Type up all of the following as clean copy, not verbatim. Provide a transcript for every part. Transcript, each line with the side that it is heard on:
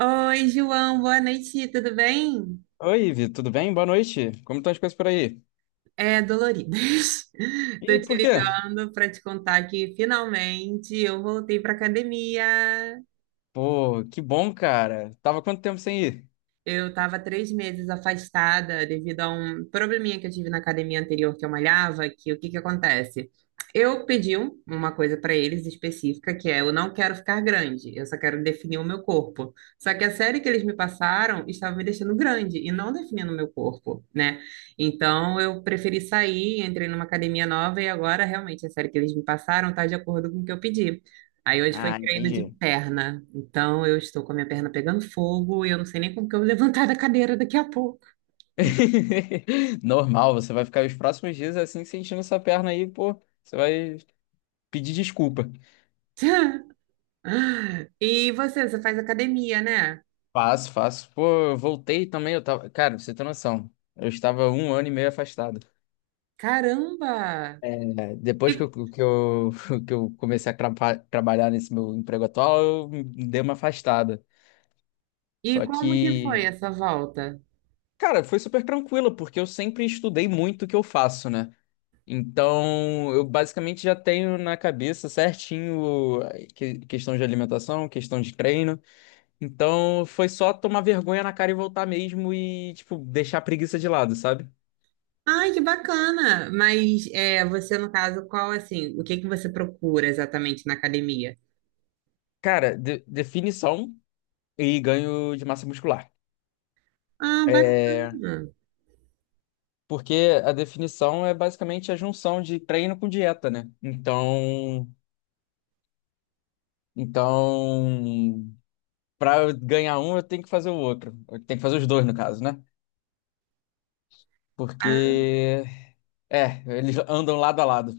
right: Oi, João, boa noite, tudo bem?
left: Oi, Ivi, tudo bem? Boa noite. Como estão as coisas por aí?
right: É, doloridas. Tô
left: E
right: te
left: por quê?
right: ligando para te contar que finalmente eu voltei para academia.
left: Pô, que bom, cara. Tava quanto tempo sem ir?
right: Eu estava 3 meses afastada devido a um probleminha que eu tive na academia anterior que eu malhava, que o que que acontece? Eu pedi uma coisa para eles específica, que é eu não quero ficar grande, eu só quero definir o meu corpo. Só que a série que eles me passaram estava me deixando grande e não definindo o meu corpo, né? Então eu preferi sair, entrei numa academia nova e agora realmente a série que eles me passaram está de acordo com o que eu pedi. Aí hoje foi
left: Ah,
right: treino de
left: entendi.
right: perna. Então eu estou com a minha perna pegando fogo e eu não sei nem como que eu vou levantar da cadeira daqui a pouco.
left: Normal, você vai ficar os próximos dias assim sentindo essa perna aí, pô. Você vai pedir desculpa.
right: E você, você faz academia, né?
left: Faço, faço. Pô, eu voltei também, eu tava. Cara, pra você tem noção. Eu estava um ano e meio afastado.
right: Caramba!
left: É, depois que
right: E,
left: eu, que eu comecei a trabalhar nesse meu emprego atual, eu dei uma afastada.
right: e
left: Só
right: como que foi
left: que.
right: essa volta?
left: Cara, foi super tranquilo, porque eu sempre estudei muito o que eu faço, né? Então, eu basicamente já tenho na cabeça certinho questão de alimentação, questão de treino. Então, foi só tomar vergonha na cara e voltar mesmo e, tipo, deixar a preguiça de lado, sabe?
right: Ai, que bacana! Mas é, você, no caso, qual assim, o que que você procura exatamente na academia?
left: Cara, definição e ganho de massa muscular.
right: Ah,
left: É,
right: bacana!
left: porque a definição é basicamente a junção de treino com dieta, né? Então, pra eu ganhar um, eu tenho que fazer o outro. Eu tenho que fazer os dois, no caso, né? Porque. É, eles andam lado a lado.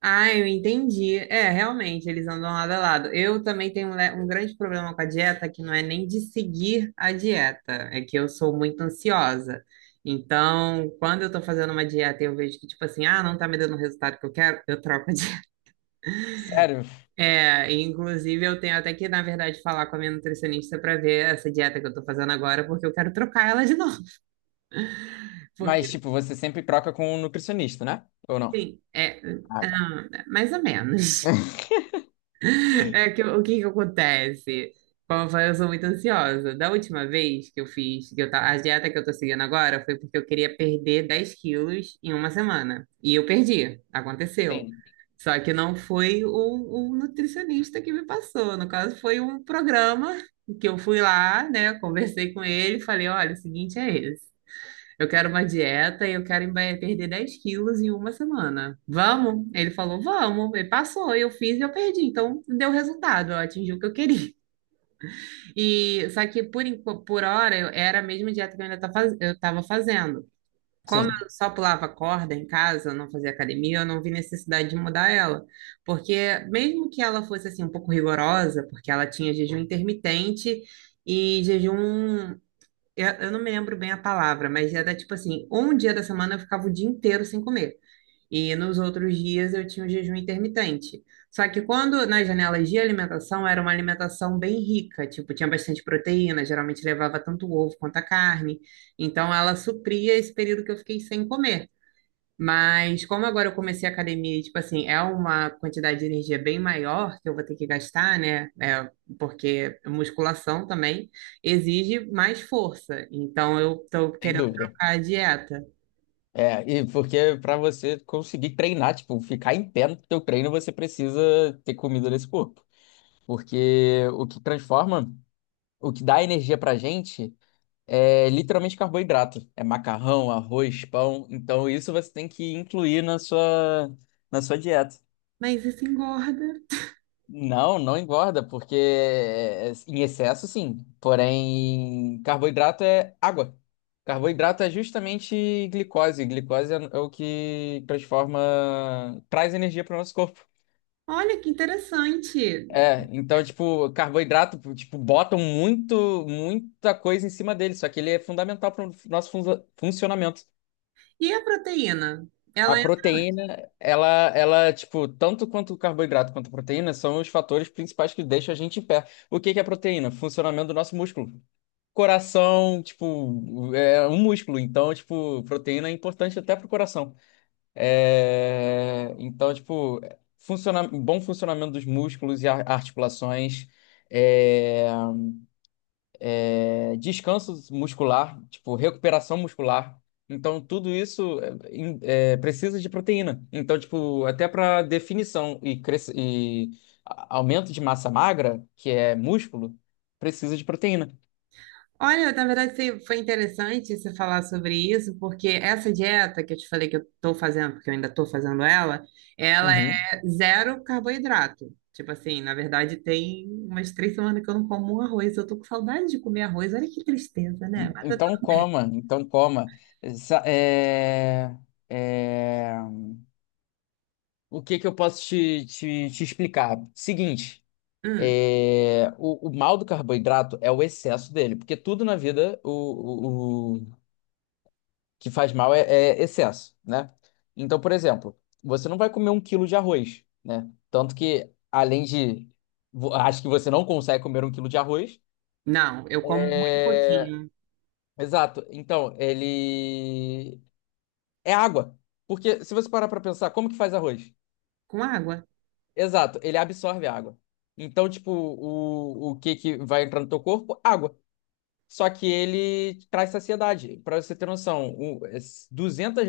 right: Ah, eu entendi. É, realmente, eles andam lado a lado. Eu também tenho né, um grande problema com a dieta, que não é nem de seguir a dieta, é que eu sou muito ansiosa. Então, quando eu tô fazendo uma dieta e eu vejo que, tipo assim, ah, não tá me dando o resultado que eu quero, eu troco a dieta.
left: Sério?
right: É, e, inclusive, eu tenho até que, na verdade, falar com a minha nutricionista para ver essa dieta que eu tô fazendo agora, porque eu quero trocar ela de novo.
left: Mas,
right: Porque,
left: tipo, você sempre troca com um nutricionista, né? Ou não?
right: assim, é,
left: Ah, tá.
right: ah, mais ou menos. É que, o que que acontece? Como eu falei, eu sou muito ansiosa. Da última vez que eu fiz, que a dieta que eu tô seguindo agora foi porque eu queria perder 10 quilos em uma semana. E eu perdi, aconteceu.
left: Sim.
right: Só que não foi o nutricionista que me passou. No caso, foi um programa que eu fui lá, né? Conversei com ele, falei, olha, o seguinte é esse. Eu quero uma dieta e eu quero perder 10 quilos em uma semana. Vamos? Ele falou, vamos. Ele passou, eu fiz e eu perdi. Então, deu resultado, eu atingi o que eu queria. E só que por hora era a mesma dieta que eu ainda eu estava fazendo. Como
left: Sim,
right: eu só pulava corda em casa, não fazia academia, eu não vi necessidade de mudar ela. Porque mesmo que ela fosse assim um pouco rigorosa, porque ela tinha jejum intermitente e jejum eu não me lembro bem a palavra, mas era tipo assim, um dia da semana eu ficava o dia inteiro sem comer. E nos outros dias eu tinha o jejum intermitente. Só que quando nas janelas de alimentação era uma alimentação bem rica, tipo, tinha bastante proteína, geralmente levava tanto o ovo quanto a carne. Então ela supria esse período que eu fiquei sem comer. Mas como agora eu comecei a academia, e, tipo assim, é uma quantidade de energia bem maior que eu vou ter que gastar, né? É, porque musculação também exige mais força. Então eu tô
left: sem
right: querendo
left: dúvida.
right: trocar a dieta.
left: É, e porque pra você conseguir treinar, tipo, ficar em pé no teu treino, você precisa ter comida nesse corpo. Porque o que transforma, o que dá energia pra gente é literalmente carboidrato. É macarrão, arroz, pão. Então isso você tem que incluir na sua dieta.
right: Mas isso engorda.
left: Não, não engorda, porque em excesso sim. Porém, carboidrato é água. Carboidrato é justamente glicose. Glicose é o que transforma, traz energia para o nosso corpo.
right: Olha que interessante.
left: É, então, tipo, carboidrato, tipo, botam muito, muita coisa em cima dele, só que ele é fundamental para o nosso funcionamento.
right: E a proteína?
left: A
right: Ela
left: proteína, ela, tipo, tanto quanto o carboidrato quanto a proteína são os fatores principais que deixam a gente em pé. O que que é proteína? Funcionamento do nosso músculo. Coração, tipo, é um músculo, então, tipo, proteína é importante até pro coração. É, então, tipo, bom funcionamento dos músculos e articulações. É, descanso muscular, tipo, recuperação muscular. Então, tudo isso precisa de proteína. Então, tipo, até para definição e aumento de massa magra, que é músculo, precisa de proteína.
right: Olha, na verdade foi interessante você falar sobre isso, porque essa dieta que eu te falei que eu estou fazendo, porque eu ainda estou fazendo ela, ela é
left: Uhum.
right: zero carboidrato. Tipo assim, na verdade tem umas três semanas que eu não como um arroz. Eu tô com saudade de comer arroz. Olha que tristeza, né? Mas tá
left: Então,
right: tudo bem.
left: coma, então coma. Essa- é- é, O que que eu posso te explicar? Seguinte,
right: Hum,
left: o mal do carboidrato é o excesso dele, porque tudo na vida, que faz mal é excesso, né? Então, por exemplo, você não vai comer um quilo de arroz, né? Tanto que, além de. Acho que você não consegue comer um quilo de arroz.
right: não, eu como muito
left: É.
right: pouquinho.
left: Exato. Então, ele. É água. Porque se você parar pra pensar, como que faz arroz?
right: Com água.
left: Exato, ele absorve a água. Então, tipo, o que que vai entrar no teu corpo? Água. Só que ele traz saciedade. Para você ter noção,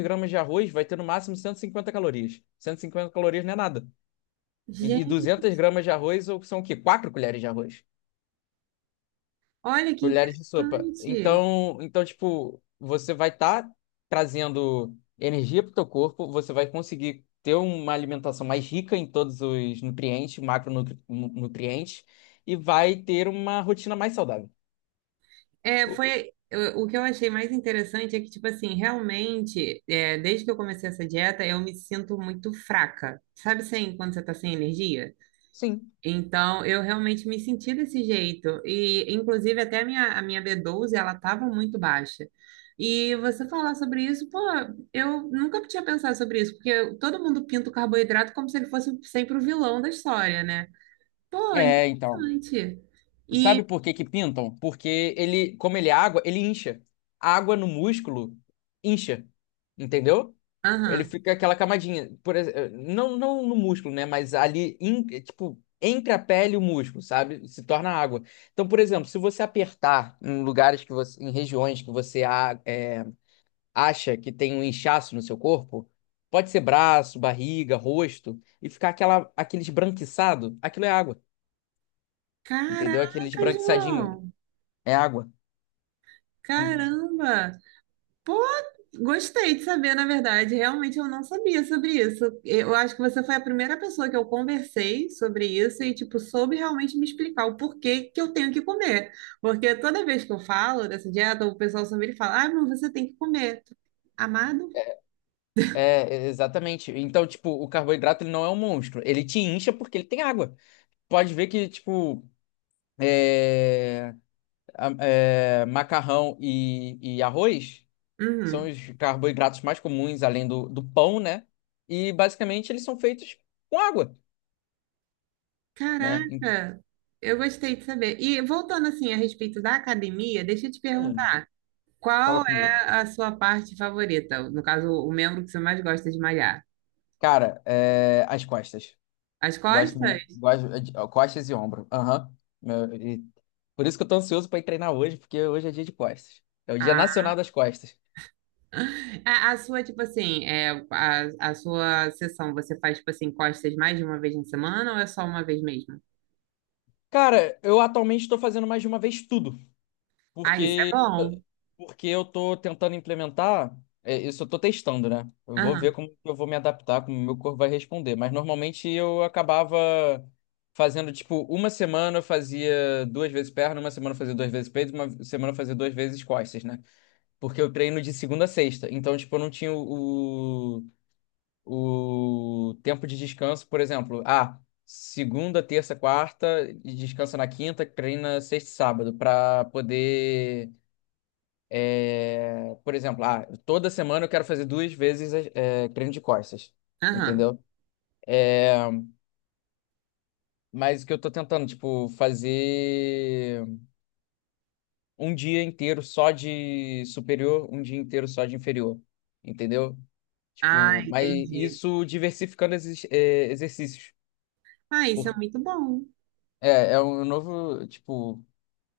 left: gramas de arroz vai ter no máximo 150 calorias. 150 calorias não é nada. E
right: Gente,
left: 200 gramas de arroz são o quê? 4 colheres de arroz.
right: olha que
left: Colheres de sopa.
right: interessante.
left: Então, tipo, você vai estar trazendo energia para o teu corpo, você vai conseguir ter uma alimentação mais rica em todos os nutrientes, macronutrientes, e vai ter uma rotina mais saudável.
right: É,
left: O-
right: foi o que eu achei mais interessante é que, tipo assim, realmente, é, desde que eu comecei essa dieta, eu me sinto muito fraca. Sabe assim, quando você tá sem energia?
left: Sim.
right: Então, eu realmente me senti desse jeito. E, inclusive, até a minha B12 ela tava muito baixa. E você falar sobre isso, pô, eu nunca tinha pensado sobre isso, porque todo mundo pinta o carboidrato como se ele fosse sempre o vilão da história, né? Pô,
left: É, então.
right: interessante.
left: Sabe
right: E,
left: por que que pintam? Porque ele, como ele é água, ele incha. A água no músculo incha, entendeu? Ele
right: aham.
left: fica aquela camadinha, não, não no músculo, né? Mas ali, tipo, entre a pele e o músculo, sabe? Se torna água. Então, por exemplo, se você apertar em lugares que você, em regiões que você acha que tem um inchaço no seu corpo, pode ser braço, barriga, rosto, e ficar aquela, aquele esbranquiçado, aquilo é água, entendeu? Aquele
right: Caraca,
left: esbranquiçadinho
right: João!
left: é água. Em-
right: Caramba! Pô, gostei de saber, na verdade. Realmente eu não sabia sobre isso. Eu acho que você foi a primeira pessoa que eu conversei sobre isso e, tipo, soube realmente me explicar o porquê que eu tenho que comer. Porque toda vez que eu falo dessa dieta, o pessoal sempre fala: ah, mas você tem que comer. Amado?
left: É, exatamente. Então, tipo, o carboidrato ele não é um monstro. Ele te incha porque ele tem água. Pode ver que, tipo, macarrão e arroz são
right: Uhum.
left: os carboidratos mais comuns, além do pão, né? E basicamente eles são feitos com água, né? Em-
right: Caraca! Eu gostei de saber. E voltando assim a respeito da academia, deixa eu te
left: Hum,
right: perguntar,
left: fala
right: qual
left: comigo.
right: é a sua parte favorita? No caso, o membro que você mais gosta de malhar?
left: Cara, é, as costas.
right: As
left: Gosto, mu-
right: costas?
left: gosto de ó, costas e ombro. Aham. Meu, e- Por isso que eu tô ansioso pra ir treinar hoje, porque hoje é dia de costas. É o Dia
right: Ah.
left: Nacional das Costas.
right: A sua, tipo assim, é, a sua sessão, você faz, tipo assim, costas mais de uma vez na semana ou é só uma vez mesmo?
left: Cara, eu atualmente estou fazendo mais de uma vez tudo,
right: Ah, isso é
left: porque
right: bom.
left: porque eu estou tentando implementar, isso eu estou testando, né? Eu vou ver
right: Aham,
left: como eu vou me adaptar, como o meu corpo vai responder. Mas normalmente eu acabava fazendo tipo uma semana eu fazia duas vezes perna, uma semana eu fazia duas vezes peito, uma semana eu fazia duas vezes costas, né? Porque eu treino de segunda a sexta, então tipo eu não tinha o tempo de descanso, por exemplo, ah, segunda, terça, quarta, e descansa na quinta, treina sexta e sábado, para poder, por exemplo, ah, toda semana eu quero fazer duas vezes treino de costas,
right: aham.
left: entendeu? É, mas o que eu tô tentando, tipo, fazer um dia inteiro só de superior, um dia inteiro só de inferior, entendeu?
right: Ah,
left: Tipo, mas
right: entendi.
left: isso diversificando esses exercícios.
right: Ah, isso
left: Por-
right: é muito bom.
left: É, é um novo, tipo,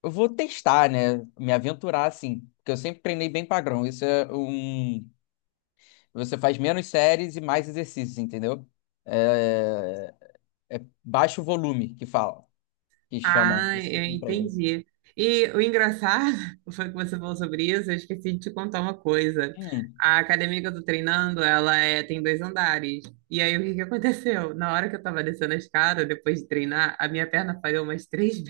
left: eu vou testar, né? Me aventurar assim, porque eu sempre treinei bem padrão. Isso é um. Você faz menos séries e mais exercícios, entendeu? É, é baixo volume que fala, que chamam
right: Ah,
left: esse
right: eu
left: tipo de treino.
right: entendi. E o engraçado foi que você falou sobre isso, eu esqueci de te contar uma coisa.
left: Hum,
right: A academia que eu tô treinando, ela é, tem dois andares. E aí, o que que aconteceu? Na hora que eu tava descendo a escada, depois de treinar, a minha perna falhou umas três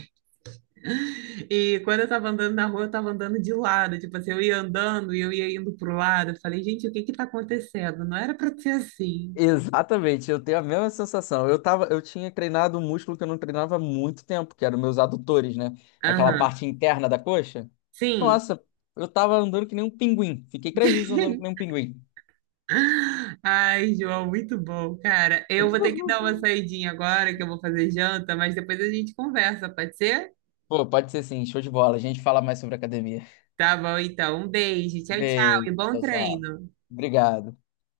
right: E quando eu tava andando na rua, eu tava andando de lado, tipo assim, eu ia andando e eu ia indo pro lado. Eu falei, gente, o que que tá acontecendo? Não era pra ser assim.
left: exatamente, eu tenho a mesma sensação. Eu tinha treinado um músculo que eu não treinava há muito tempo, que eram meus adutores, né? Aquela
right: Aham.
left: parte interna da coxa.
right: Sim.
left: Nossa, eu tava andando que nem um pinguim. Fiquei 3 dias andando que nem um pinguim.
right: Ai, João, muito bom, cara. Eu vou ter que dar uma saidinha agora, que eu vou fazer janta, mas depois a gente conversa, pode ser?
left: Pô, pode ser sim, show de bola. A gente fala mais sobre academia.
right: Tá bom, então. Um beijo, tchau, tchau e
left: Beijo,
right: bom
left: tchau, tchau.
right: treino.
left: Obrigado.